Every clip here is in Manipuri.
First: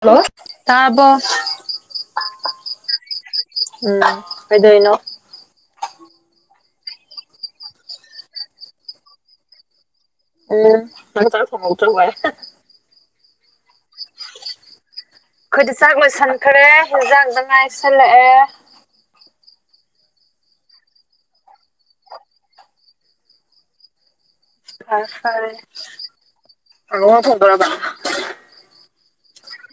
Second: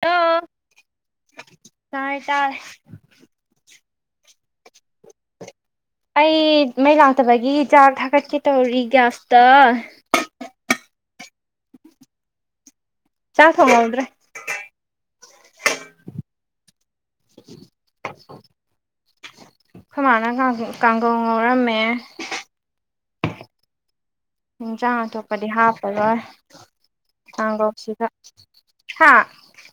ꯍꯜꯂꯣ ꯑ ꯇꯥꯑꯕꯣ꯫ ꯇꯥꯔꯦ ꯇꯥꯔꯦ ꯎꯝ ꯀꯩꯗꫭꯏꯅꫭ ꯑꯩ ꯃꯩ ꯂꯥꯛꯇꯕꯒꯤ ꯆꯥꯛ ꯊꯥꯒꯠꯀꯦ ꯇꯧꯔꯤ ꯒ꯭ꯌꯥꯁꯇ ꯑꯂꯣ ꯅꯪ ꯆꯥꯛ ꯊꫭꯡꯍꯧꯗ꯭ꯔꯕꫭꯏꯋꯦ ꯆꯥꯛ ꯊꫭꯡꯍꯧꯗ꯭ꯔ‌ꯦ꯫ ꯑꯈꯣꯏꯗꯤ ꯆꯥꯛ ꯂꯣꯏꯁꯟꯈ꯭ꯔꯦ ꯍꯦꯟꯖꯥꯡꯗꯪ ꯉꯥꯏꯁꯤꯜꯂꯛꯑꯦ ꯈꫭꯏ ꯃꯥꯅ ꯉꯥꯡꯗꯤ ꯀꯥꯡꯒꯧ ꯉꯧꯔꯝꯃꯦ ꯍꯤꯡꯖꯥꯡ ꯐꯔꯦ ꯑꯇꯣꯞꯄꯗꯤ ꯐꯔꯦ ꯍꯥꯞꯄꯔꯣꯏ ꯀꯥꯡꯉꯧ ꯊꯣꯡꯗꯣꯔꯕ ꯀꯥꯡꯒꯧꯁꯤꯒ ꯍꯥ꯫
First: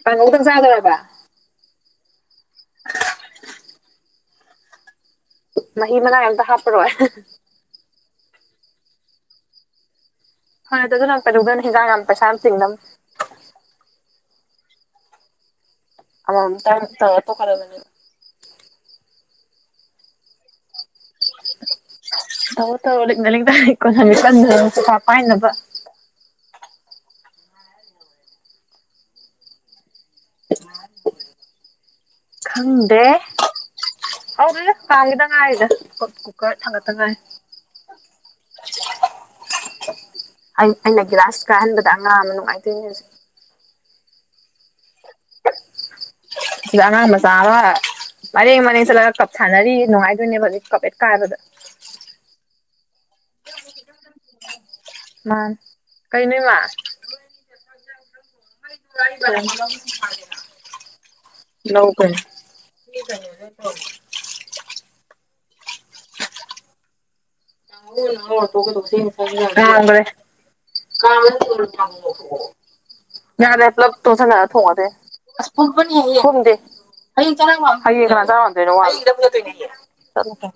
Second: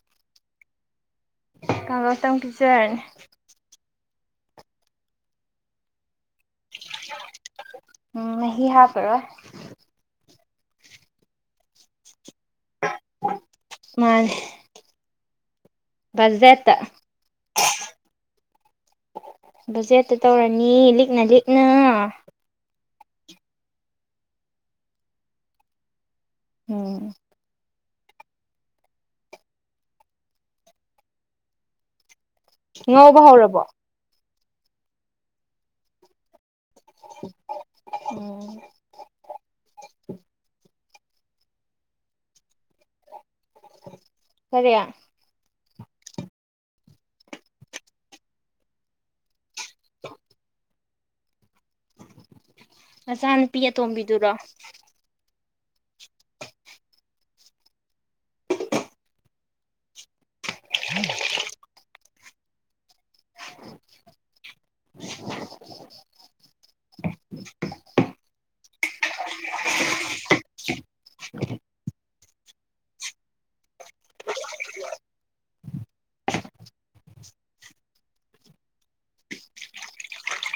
ꯀꯥꯡꯉꯧꯗꯪ ꯆꯥꯗꫭꯔꯕ‌꯫ ꯀꯥꯡꯉꯧꯇꯪ ꯄꯤꯖꯔꯅꯤ꯫ ꯃꯍꯤ ꯃꯅꯥꯏ ꯑꯝꯇ ꯍꯥꯞꯄꯔꯣꯏ ꯎꯝ ꯃꯍꯤ ꯍꯥꯞꯄꯔꯣ ꯍꯗꯒ ꯂꯥꯛꯄꯗꯨꯕꯅ ꯍꯤꯖꯥꯡ ꯌꯥꯝ ꯄꯩꯁꯥꯌꯥꯝꯇꯤꯡꯅꯝꯅꯤ꯫ ꯃꯥꯅꯤ ꯕꯖ‌ꯦꯠꯇ ꯑꯃꯃꯝꯇꯪ ꯇꯧꯔ ꯇꯣꯛꯀꯗꯕꯅꯦ ꯕꯖꯦꯠꯇ ꯇꯧꯔꯅꯤ ꯂꯤꯛꯅ ꯂꯤꯛꯅ ꯇꯧꯑꯣ ꯇꯧꯔꯣ ꯂꯤꯛꯅ ꯂꯤꯛꯅ ꯀꯣꯟꯍꯟꯒꯦ ꯀꯟꯅ ꯄꯩꯁꯥ ꯄꯥꯏꯅꯕ ꯎꯝ ꯈꯪꯗꯦ ꯉꯧꯕ ꯍꯧꯔꯕꯣ ꯑꯧꯉꯥ ꯐꯥꯒꯤꯗ ꯉꯥꯏꯔꯤꯗ ꯀꯨꯛ ꯀꯨꯀꯔ ꯊꯥꯡꯒꯠꯇ ꯉꯥꯏꯔꯤ ꯎꯝ ꯑꯩ ꯑꯩꯅ ꯒꯤꯂꯥꯁ ꯀꯥꯏꯍꯟꯕꯗ ꯑꯉꯥꯡ ꯑꯃ ꯅꯨꯡꯉꯥꯏꯗꯣꯏꯅꯤ ꯍꯧꯖꯤꯛ ꯀꯔꯤ ꯁꯤꯗ ꯑꯉꯥꯡ ꯃꯆꯥ ꯑꯃ ꯃꯔꯦꯡ ꯃꯔꯦꯡ ꯆꯠꯂꯒ ꯀꯞ ꯁꯥꯟꯅꯔꯤ ꯅꯨꯡꯉꯥꯏꯗꯣꯏꯅꯦꯕ ꯍꯖꯤꯛ ꯀꯞ ꯍ‌ꯦꯛ ꯀꯥꯏꯕꯗ ꯅꯆꯥꯅꯨꯄꯤ ꯑꯇꯣꯝꯕꯤꯗꯨꯔꯣ ꯃꯥꯅꯤ ꯀꯩꯅꫭ ꯏꯃꯥ [unintelligible] ꯅꯧ ꯀꯩꯅꫭ [unintelligible] [unintelligible] ꯀꯥꯝꯒꯔꯦ ꯀꯥꯔꯃ ꯊꯨꯅ ꯇꯧ ꯌꯥꯗꯦ ꯄꯨꯂꯞ ꯇꯣꯁꯟꯅꯔ ꯊꯣꯡꯉꯗꯨꯏ ꯑꯁ ꯄꯨꯝꯄꯅꯤ ꯍ‌ꯦ ꯄꯨꯝꯗꯦ ꯍꯌ‌ꯦꯡ ꯆꯔꯥ ꯋꯥꯟ ꯍꯌꯦꯡ ꯀꯅꯥ ꯆꯔꯥꯋꯥꯟꯗꯨꯏꯅ‌ꯣ ꯋꯥꯟ ꯑꯩꯒꯤ ꯂꯕꯨꯆꯇꯨꯢꯅꯦ ꯆꯠꯂꯨꯆꯜ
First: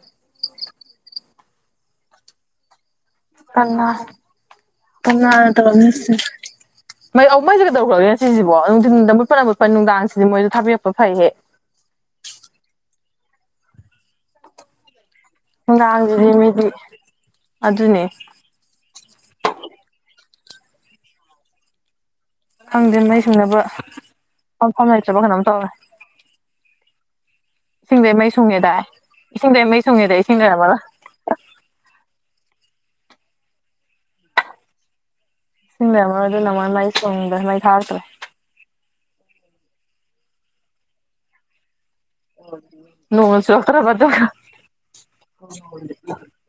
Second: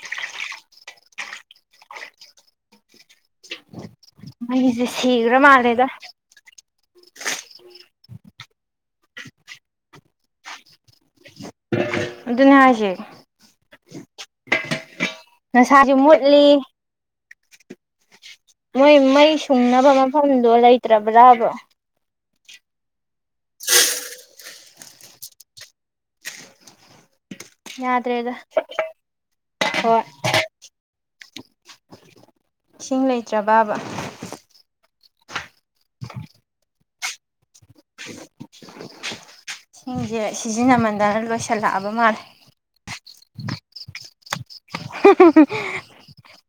ꯀꯟꯅꯥ ꯃꯩꯁꯦ ꯁꯤꯈ꯭ꯔ ꯀꯟꯅꯥꯅ ꯃꯥꯜꯂꯦꯗ ꯇꯧꯔꯝꯃꯤꯁꯤꯟ ꯃꯩ ꯑꯧ ꯃꯩ‌ꯖꯦ ꯀꯩꯗꯧꯒ꯭ꯔꯒꯦ ꯉꯁꯤꯖꯤꯕꯣ ꯅꯨꯡꯗꯤꯟꯗ ꯃꯠꯄꯅ ꯃꯨꯠꯄ ꯅꯨꯡꯗꯥꯡꯁꯤꯗꯤ ꯃꯣꯏꯖꯨ ꯊꯥꯕꯤꯔꯛꯄ ꯐꯩꯍꯦ ꯑꯗꯨꯅꯦ ꯍꯥꯏꯖꯦ ꯉꯁꯥꯏꯁꯨ ꯅꯨꯡꯗꯥꯡꯖꯤꯗꯤ ꯃꯨꯠꯂꯤ ꯃꯤꯗꯤ ꯑꯗꯨꯅꯦ ꯃꯣꯏ ꯃꯩ ꯁꯨꯡꯅꯕ ꯃꯐꯝꯗꯣ ꯂꯩꯇ꯭ꯔꯕ꯭ꯔꯕ ꯈꯪꯗꯦ ꯃꯩ ꯁꯨꯡꯅꯕ ꯃꯐꯝ ꯂꯩꯇꯔꯕ ꯀꯩꯅꯣꯝ ꯇꯧꯋꯦ ꯏꯁꯤꯡꯗꯩ ꯃꯩ ꯌꯥꯗ꯭ꯔꯦꯗ ꯁꯨꯡꯉꯦꯗꯥꯏ ꯏꯁꯤꯡꯗꯩ ꯃꯩ ꯍꯣꯏ ꯁꯨꯡꯉꯦꯗꯥꯢ ꯏꯁꯤꯡ ꯂꯩꯔꯝꯃꯔꯣꯏ ꯏꯁꯤꯡ ꯂꯩꯇ꯭ꯔꯕꯥꯕ ꯏꯁꯤꯡ ꯂꯩꯔꯝꯃꯔꯣꯏ ꯑꯗꯨꯅ ꯃꯣꯏ ꯁꯨꯡꯗ꯭ꯔꯦ ꯃꯩ ꯊꯥꯔꯛꯇ꯭ꯔꯦ ꯏꯁꯤꯡꯁꯦ ꯁꯤꯖꯤꯟꯅꯃꯟꯗꯅ ꯂꯣꯏꯁꯤꯜꯂꯛꯑꯕ ꯃꯥꯜꯂꯦ ꯅꯣꯡꯒ ꯆꯨꯔꯛꯇ꯭ꯔꯕ ꯑꯗꯨꯒ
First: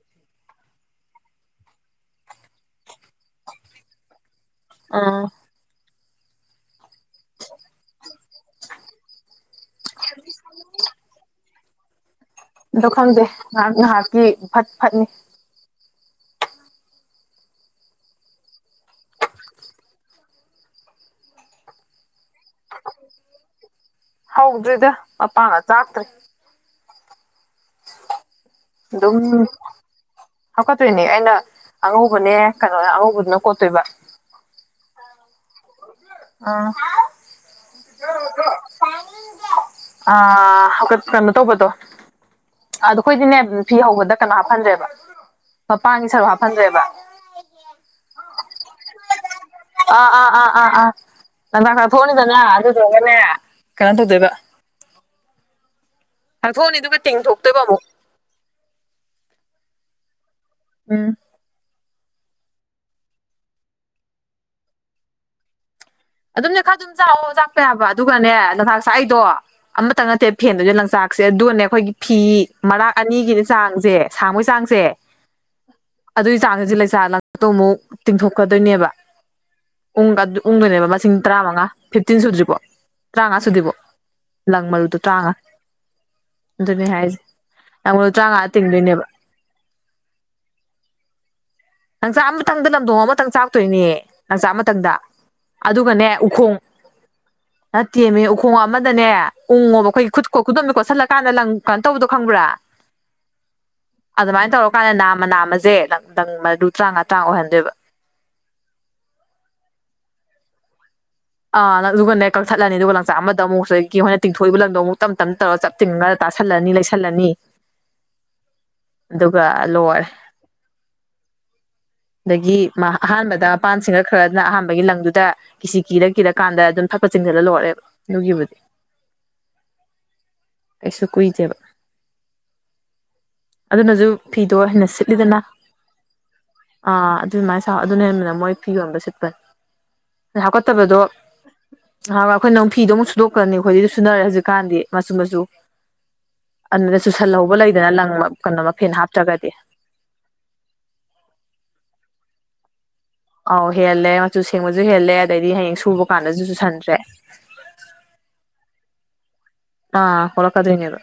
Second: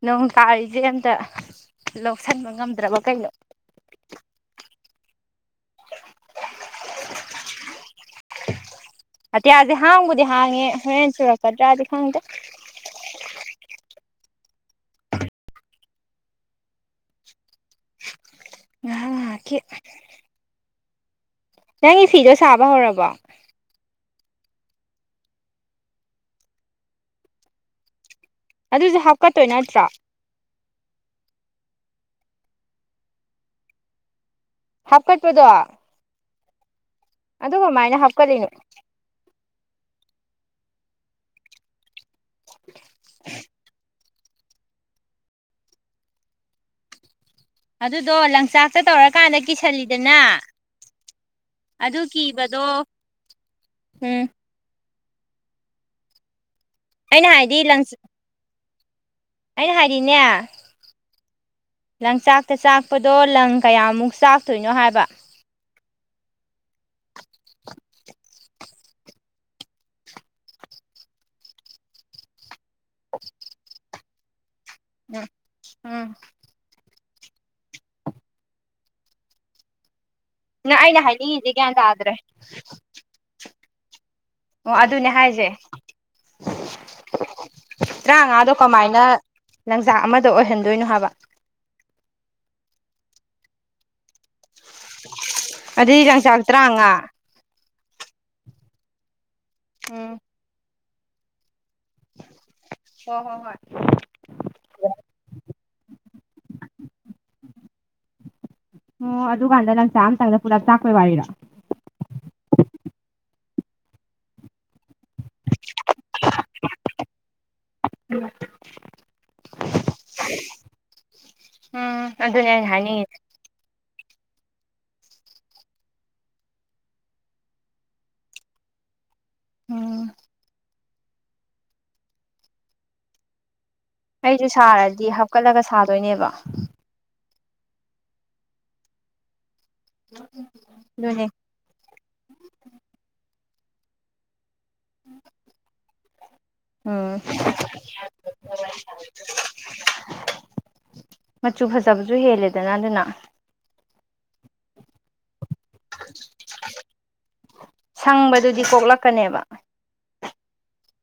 ꯅꯣꯡ ꯇꯥꯔꯤꯁꯦ ꯑꯝꯇ ꯂꯧꯁꯟꯕ ꯉꯝꯗ꯭ꯔꯕ ꯀꯩꯅꯣ ꯑꯥ ꯑꯇꯤꯌꯥꯁꯦ ꯍꯥꯡꯕꯨꯗꯤ ꯍꯥꯡꯉꯦ ꯍꯣꯔꯦꯟ ꯆꯨꯔꯛꯀꯗ꯭ꯔꯥꯗꯤ ꯈꯪꯗꯦ ꯑꯗꯣ ꯈꯪꯗꯦ ꯉꯍꯥꯛ ꯉꯍꯥꯛꯀꯤ ꯐꯠ ꯐꯠꯅꯤ ꯉꯍꯥꯛꯀꯤ ꯅꯪꯒꯤ ꯐꯤꯗꯣ ꯁꯥꯕ ꯍꯧꯔꯕꯣ ꯍꯧꯗ꯭ꯔꯤꯗ ꯃꯄꯥꯡꯒ ꯆꯥꯛꯇ꯭ꯔꯤ ꯑꯗꯨꯁꯨ ꯑꯗꯨꯝ ꯍꯥꯞꯀꯠꯇꯣꯏ ꯅꯠꯇ꯭ꯔꯣ ꯍꯥꯞꯀꯠꯇꯣꯏꯅꯦ ꯑꯩꯅ ꯑꯉꯧꯕꯅꯦ ꯀꯩꯅꯣꯅꯦ ꯑꯉꯧꯕꯗꯨꯅ ꯀꯣꯠꯇꯣꯏꯕ ꯍꯥꯞꯀꯠꯄꯗꯣ ꯑꯥ ꯑꯗꯨ ꯀꯃꯥꯏꯅ ꯍꯥꯞꯀꯠꯂꯤꯅꯣ ꯑꯥ ꯍꯥꯞꯀꯠ ꯀꯩꯅꯣ ꯇꯧꯕꯗꯣ ꯑꯗꯣ ꯑꯩꯈꯣꯏꯗꯤꯅꯦ ꯐꯤ ꯍꯧꯕꯗ ꯀꯩꯅꯣ ꯍꯥꯞꯐꯟꯗ꯭ꯔꯦꯕ ꯃꯄꯥꯟꯒꯤ ꯁꯔꯨꯛ ꯍꯥꯞꯐꯟꯗ꯭ꯔꯦꯕ ꯑꯗꯨꯗꯣ ꯂꯪꯆꯥꯛꯇ ꯇꯧꯔꯀꯥꯟꯗ ꯑꯥ ꯀꯤꯁꯜꯂꯤꯗꯅ ꯑꯥ ꯑꯥ ꯑꯥ ꯑꯥ ꯂꯪꯇꯥꯛ ꯑꯗꯨ ꯇꯥꯛꯊꯣꯛꯑꯅꯤꯗꯅ ꯀꯤꯕꯗꯣ ꯑꯗꯨꯗꯨꯒꯅꯦ ꯀꯩꯅꯣ ꯎꯝ ꯇꯧꯗꯣꯏꯕ ꯊꯣꯛꯑꯅꯤ ꯑꯗꯨꯒ ꯑꯩꯅ ꯍꯥꯏꯗꯤ ꯇꯤꯡꯊꯣꯛꯇꯣꯏꯕ ꯑꯃꯨꯛ ꯂꯪꯆꯥꯛ ꯑꯩꯅ ꯍꯥꯏꯗꯤꯅꯦ ꯎꯝ ꯂꯪꯆꯥꯛꯇ ꯆꯥꯛꯄꯗꯣ ꯂꯪ ꯀꯌꯥꯃꯨꯛ ꯆꯥꯛꯇꯣꯏꯅꯣ ꯍꯥꯏꯕ ꯑꯗꯨꯝꯅꯦ ꯈꯔ ꯑꯗꯨꯝ ꯆꯥꯛꯑꯣ ꯆꯥꯛꯄ ꯌꯥꯕ ꯑꯗꯨꯒꯅꯦ ꯂꯪꯆꯥꯛ ꯆꯥꯛꯏꯗꯣ ꯑꯃꯇꯪ ꯅꯠꯇꯦ ꯐꯦꯟꯗꯨꯏꯁꯦ ꯂꯪꯆꯥꯛꯁꯦ ꯑꯗꯨꯒꯅꯦ ꯑꯩꯈꯣꯏꯒꯤ ꯐꯤ ꯃꯔꯥꯛ ꯑꯅꯤꯒꯤꯅꯦ ꯆꯥꯡꯁꯦ ꯁꯥꯡꯕꯒꯤ ꯆꯥꯡꯁꯦ ꯎꯝ ꯎꯝ [unintelligible] ꯑꯃꯨꯛ ꯇꯤꯡꯊꯣꯛꯈ꯭ꯔꯗꯣꯏꯅꯦꯕ ꯎꯪꯒ ꯅꯪ ꯎꯨꯟꯗꯣꯏꯅꯦꯕ ꯑꯩꯅ ꯃꯁꯤꯡ ꯍꯥꯏꯅꯤꯡꯉꯤꯁꯦ ꯇꯔꯥꯃꯉꯥ ꯒ꯭ꯌꯥꯟ ꯇꯥꯗ꯭ꯔꯦ ꯐꯤꯐꯇꯤꯟ ꯁꯨꯗ꯭ꯔꯤꯕꯧ ꯇ꯭ꯔꯥꯉꯥ ꯁꯨꯗ꯭ꯔꯤꯕꯧ ꯂꯪ ꯑꯣ ꯃꯔꯨꯗꯨ ꯑꯗꯨꯅꯦ ꯇ꯭ꯔꯥꯉꯥ ꯍꯥꯏꯁꯦ ꯑꯗꯨꯅꯦ ꯍꯥꯏꯁꯦ ꯇꯔꯥꯃꯉꯥ ꯇ꯭ꯔꯥꯉꯥꯗꯣ ꯀꯃꯥꯏꯅ ꯇꯤꯡꯗꯣꯏꯅꯦꯕ ꯂꯟꯆꯥꯛ ꯑꯃꯗ ꯑꯣꯏꯍꯟꯗꯣꯏꯅꯣ ꯍꯥꯏꯕ ꯂꯪꯆꯥꯛ ꯑꯃꯇꯪꯗ ꯂꯝꯗꯣꯡ ꯑꯃꯇꯪ ꯆꯥꯛꯇꯣꯏꯅꯦ ꯂꯪꯆꯥꯛ ꯑꯃꯇꯪꯗ ꯑꯗꯨꯒꯅꯦ ꯑꯗꯨꯗꯤ ꯂꯪꯆꯥꯛ ꯎꯈꯣꯡ ꯇꯔꯥꯃꯉꯥ ꯅꯠꯇꯦꯝꯃꯤ ꯎꯈꯣꯡ ꯑꯃꯗꯅꯦ ꯎꯡꯉꯣꯕ ꯑꯩꯈꯣꯏ ꯎꯝ ꯈꯨꯠ ꯀꯣ ꯈꯨꯗꯨꯝꯅ ꯀꯣꯠꯁꯤꯜꯂꯀꯥꯟꯗ ꯂꯪ ꯀꯩꯅꯣ ꯇꯧꯕꯗꯣ ꯈꯪꯕ꯭ꯔꯥ ꯍꯣ ꯍꯣ ꯍꯣꯏ ꯑꯗꯨꯃꯥꯏꯅ ꯇꯧꯔꯀꯥꯟꯗ ꯅꯥꯃ ꯅꯥꯝꯃꯁꯦ ꯂꯪꯗꯡ ꯃꯔꯨ ꯇ꯭ꯔꯥꯉ ꯇ꯭ꯔꯥꯉ ꯑꯣꯏꯍꯟꯗꯣꯏꯕ ꯑꯣ ꯑꯗꯨ ꯀꯥꯟꯗ ꯂꯪꯆꯥꯛ ꯑꯝꯇꯪꯗ ꯄꯨꯂꯞ ꯆꯥꯛꯄꯩ ꯋꯥꯔꯤꯔꯣ ꯑꯥ ꯑꯗꯨꯒꯅꯦ ꯀꯛꯊꯠꯂꯅꯤ ꯑꯗꯨꯒ ꯂꯪꯆꯥꯛ ꯑꯃꯗ ꯑꯃꯨꯛ ꯍꯧꯖꯤꯛꯀꯤ ꯑꯩꯈꯣꯏꯅ ꯇꯤꯡꯊꯣꯛꯏꯕ ꯂꯪꯗꯣ ꯑꯃꯨꯛ ꯇꯞ ꯇꯞꯅ ꯇꯧꯔ ꯆꯞ ꯇꯤꯡꯉꯒ ꯇꯥꯁꯜꯂꯅꯤ ꯂꯩꯁꯜꯂꯅꯤ ꯑꯗꯨꯒ ꯂꯣꯏꯔꯦ ꯎꯝ ꯑꯗꯨꯅꯦ ꯑꯗꯒꯤ ꯑꯩꯅ ꯍꯥꯏꯅꯤꯡꯉꯤꯁꯦ ꯑꯍꯥꯟꯕꯗ ꯃꯄꯥꯟ ꯁꯤꯡꯒꯠꯈ꯭ꯔꯗꯔꯥ ꯑꯍꯥꯟꯕꯒꯤ ꯂꯪꯗꯨꯗ ꯀꯤꯁꯤ ꯀꯤꯔ ꯀꯤꯔꯀꯥꯟꯗ ꯑꯗꯨꯝ ꯐꯠ ꯐꯠ ꯆꯤꯡꯁꯤꯜꯂ ꯂꯣꯏꯔꯦ ꯑꯗꯨꯒꯤꯕꯨꯗꯤ ꯎꯝ ꯀꯩꯁꯨ ꯀꯨꯏꯗꯦꯕ ꯑꯗꯨꯅꯁꯨ ꯑꯩꯁꯨ ꯐꯤꯗꯣ ꯍꯦꯟꯅ ꯁꯥꯔꯗꯤ ꯁꯤꯠꯂꯤꯗꯅ ꯍꯥꯞꯀꯠꯂꯒ ꯁꯥꯗꯣꯏꯅꯦꯕ ꯑꯥ ꯑꯗꯨꯃꯥꯏꯅ ꯁꯥꯎ ꯑꯗꯨꯅ ꯍꯦꯟꯅ ꯃꯣꯏ ꯐꯤ ꯌꯣꯟꯕ ꯁꯤꯠꯄꯅꯦ ꯍꯥꯞꯀꯠꯇꯕꯗꯣ ꯑꯗꯨꯅꯦ ꯅꯍꯥꯟꯋꯥꯏ ꯑꯩꯈꯣꯏꯅꯃꯨꯛ ꯐꯤꯗꯣ ꯑꯃꯨꯛ ꯁꯨꯗꯣꯛꯈ꯭ꯔꯅꯤ ꯑꯩꯈꯣꯏꯗꯤ ꯁꯨꯅꯔꯦ ꯍꯧꯖꯤꯛꯀꯥꯟꯗꯤ ꯃꯆꯨ ꯃꯆꯨ ꯑꯗꯨꯗ ꯎꯝ ꯆꯨꯁꯜꯍꯧꯕ ꯂꯩꯗꯅ ꯂꯪ ꯀꯩꯅꯣ ꯃꯐꯦꯟ ꯍꯥꯞꯇ꯭ꯔꯒꯗꯤ ꯃꯆꯨ ꯐꯖꯕꯁꯨ ꯍꯦꯜꯂꯦꯗꯅ ꯑꯗꯨꯅ ꯑꯧ ꯍꯦꯜꯂꯦ ꯃꯆꯨ ꯁꯦꯡꯕꯁꯨ ꯍꯦꯜꯂꯦ ꯑꯗꯩꯗꯤ ꯍꯌꯦꯡ ꯁꯨꯕ ꯀꯥꯟꯗꯁꯨ ꯆꯨꯁꯟꯗ꯭ꯔꯦ ꯁꯪꯕꯗꯨꯗꯤ ꯀꯣꯛꯂꯛꯀꯅꯦꯕ ꯑꯥ ꯀꯣꯛꯂꯛꯒꯗꯨꯢꯅꯦꯕ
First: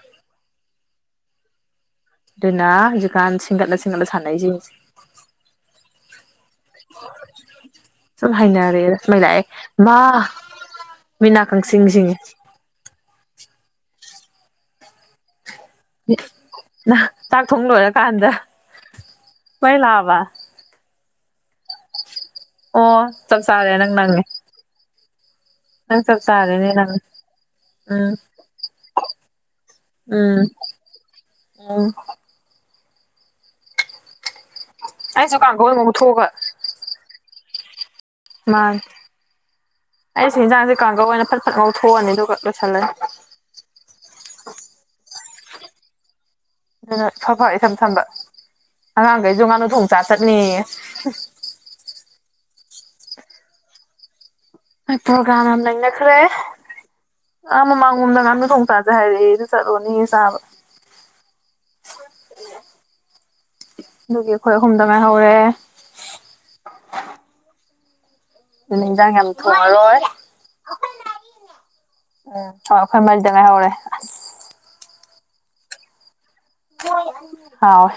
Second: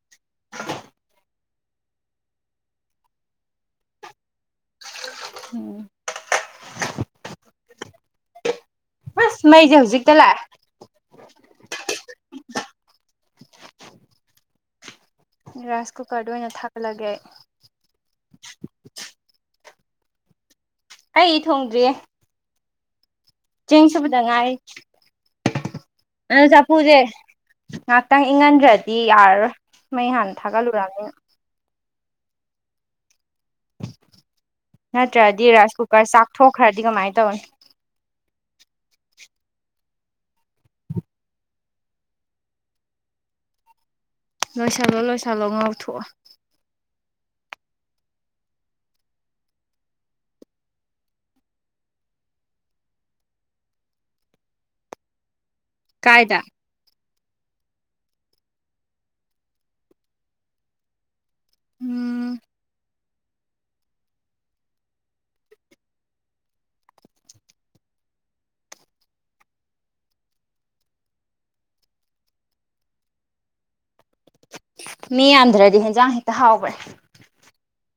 ꯑꯗꯨꯅꯥ ꯍꯧꯖꯤꯛꯀꯥꯟ ꯁꯤꯡꯒꯠꯂ ꯁꯤꯡꯒꯠꯂ ꯁꯥꯟꯅꯩꯁꯤꯡꯁꯦ ꯎꯝ [inaudible] ꯁꯨꯝ ꯍꯥꯏꯅꯔꯦ ꯃꯩ ꯂꯥꯛꯑꯦ ꯑꯁ ꯃꯩꯁꯦ ꯃꯥ ꯍꯧꯖꯤꯛꯇ ꯂꯥꯛꯑꯦ ꯃꯤꯠꯅꯥ ꯈꯪꯁꯤꯡ ꯁꯤꯡꯏ ꯔꯥꯏꯁ ꯀꯨꯀꯔꯗ ꯑꯣꯏꯅ ꯊꯥꯒꯠꯂꯒꯦ ꯀꯥꯟꯗ ꯃꯩ ꯂꯥꯛꯑꯕ ꯑꯩ ꯊꯣꯡꯗ꯭ꯔꯤꯌꯦ ꯑꯣ ꯆꯞ ꯆꯥꯔꯦ ꯆꯦꯡ ꯅꯪ ꯁꯨꯕꯗ ꯅꯪꯉꯦ ꯅꯪ ꯆꯞ ꯑꯣ ꯆꯥꯔꯦꯅꯦ ꯅꯪ ꯆꯐꯨꯁꯦ ꯎꯝ ꯉꯥꯏꯍꯥꯛꯇꯪ ꯏꯪꯍꯟꯗ꯭ꯔꯗꯤ ꯌꯥꯔꯔꯣꯏ ꯃꯩ ꯍꯥꯟꯅ ꯎꯝ ꯊꯥꯒꯠꯂꯨꯔꯕꯅꯤꯅ ꯎꯝ ꯑꯩꯁꯨ ꯅꯠꯇ꯭ꯔꯗꯤ ꯀꯥꯡꯈꯧ ꯔꯥꯏꯁ ꯑꯃꯨꯛ ꯀꯨꯀꯔ ꯊꯣꯛꯑꯒ ꯆꯥꯛꯊꯣꯛꯈ꯭ꯔꯗꯤ ꯀꯃꯥꯏꯅ ꯇꯧꯅꯤ ꯃꯥꯅꯦ ꯑꯩꯁꯨ ꯌꯦꯟꯖꯥꯡꯁꯦ ꯀꯥꯡꯉꯧ ꯑꯣꯏꯅ ꯐꯠ ꯐꯠ ꯉꯧꯊꯣꯛꯑꯅꯤ ꯑꯗꯨꯒ ꯂꯣꯏꯁꯜꯂꯅꯤ ꯂꯣꯏꯁꯤꯜꯂꯣ ꯂꯣꯏꯁꯤꯜꯂꯣ ꯉꯥꯎꯊꯣꯛꯑꯣ ꯑꯗꯨꯅ ꯐꯠ ꯐꯠ ꯁꯥꯝꯕ ꯑꯉꯥꯡꯈꯩꯁꯨ ꯉꯥꯅꯨ ꯊꯣꯡ ꯆꯥꯥ ꯆꯠꯅꯤꯌꯦ ꯄ꯭ꯔꯣꯒꯔꯥꯝ ꯌꯥꯝ ꯂꯩꯅꯈ꯭ꯔꯦ ꯀꯥꯏꯗ ꯑꯥ ꯃꯃꯥꯡꯂꯣꯝꯗ ꯉꯥꯅꯨ ꯊꯣꯡ ꯆꯥꯖꯦ ꯍꯥꯏꯔꯛꯑꯦ ꯑꯗꯨ ꯆꯠꯂꯨꯅꯤꯌꯦ ꯆꯥꯕ ꯎꯝ ꯑꯗꯨꯒꯤ ꯑꯩꯈꯣꯏ ꯍꯨꯝꯗ ꯉꯥꯏ ꯍꯧꯔꯦ ꯑꯗꯨꯅ ꯏꯟꯖꯥꯡ ꯌꯥꯝ ꯊꯣꯡꯉꯔꯣꯏ ꯎꯝ ꯍꯣꯏ ꯑꯩꯈꯣꯏ ꯃꯔꯤꯗ ꯉꯥꯏ ꯍꯧꯔꯦ ꯃꯤ ꯌꯥꯝꯗ꯭ꯔꯗꯤ ꯍꯦꯟꯖꯥꯡ ꯍꯦꯛꯇ ꯍꯥꯎꯕꯅꯦ ꯍꯥꯎꯋꯦ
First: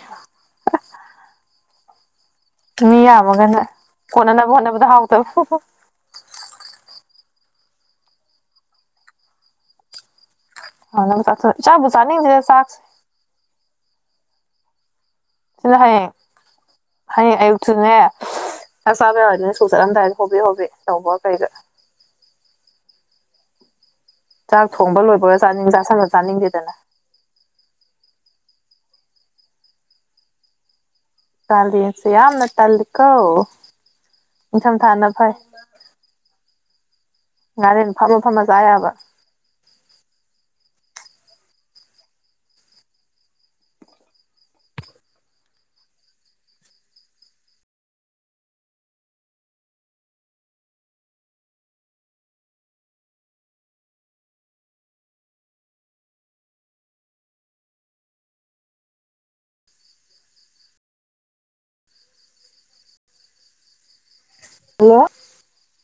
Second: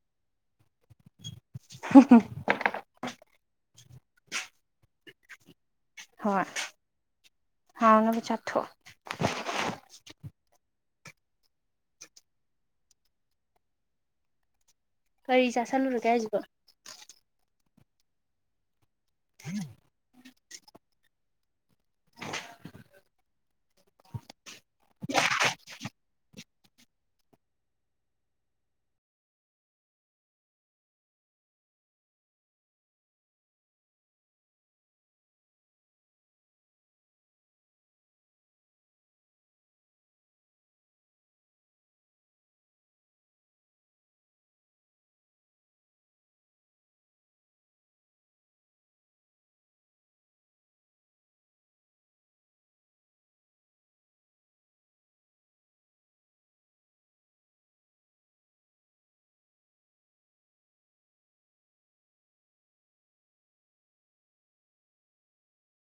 ꯍ [unintelligible] ꯃꯤ ꯌꯥꯝꯃꯒꯅ ꯀꯣꯠꯅꯅꯕ ꯍꯣꯠꯅꯕꯗ ꯍꯥꯎꯇꯕ ꯍꯣꯏ ꯍꯥꯎꯅꯕ ꯆꯥꯊꯣꯛꯑꯣ [unintelligible] ꯆꯥꯕꯨ ꯆꯥꯅꯤꯡꯗꯦꯗ ꯆꯥꯛ ꯒꯥꯔꯤ ꯁꯤꯅ ꯆꯥꯥꯁꯜꯂꯨꯔꯒꯦ ꯍꯌꯦꯡ ꯍꯥꯏꯁꯤꯕꯣ ꯍꯌꯦꯡ ꯑꯌꯨꯛꯁꯨꯅꯦ ꯅꯆꯥꯥꯁꯤꯡꯅ ꯁ꯭ꯀꯨꯜ ꯆꯠꯂꯝꯗꯥꯏꯗ ꯍꯣꯕꯤ ꯍꯣꯕꯤ ꯇꯧꯕ ꯀꯩꯗꯥ ꯆꯥꯛ ꯊꯣꯡꯕ ꯂꯣꯏꯕꯒ ꯆꯥꯅꯤꯡ ꯆꯥꯁꯤꯜꯂꯒ ꯆꯥꯅꯤꯡꯗꯦꯗꯅ ꯀꯥꯂꯦꯟꯁꯦ ꯌꯥꯝꯅ ꯇꯜꯂꯤꯀꯣ ꯅꯤꯡꯊꯝꯊꯥꯅ ꯐꯩ ꯉꯥꯔꯦꯟ ꯐꯝꯃ ꯐꯝꯃ ꯆꯥ ꯌꯕꯥ ꯍꯜꯂꯣ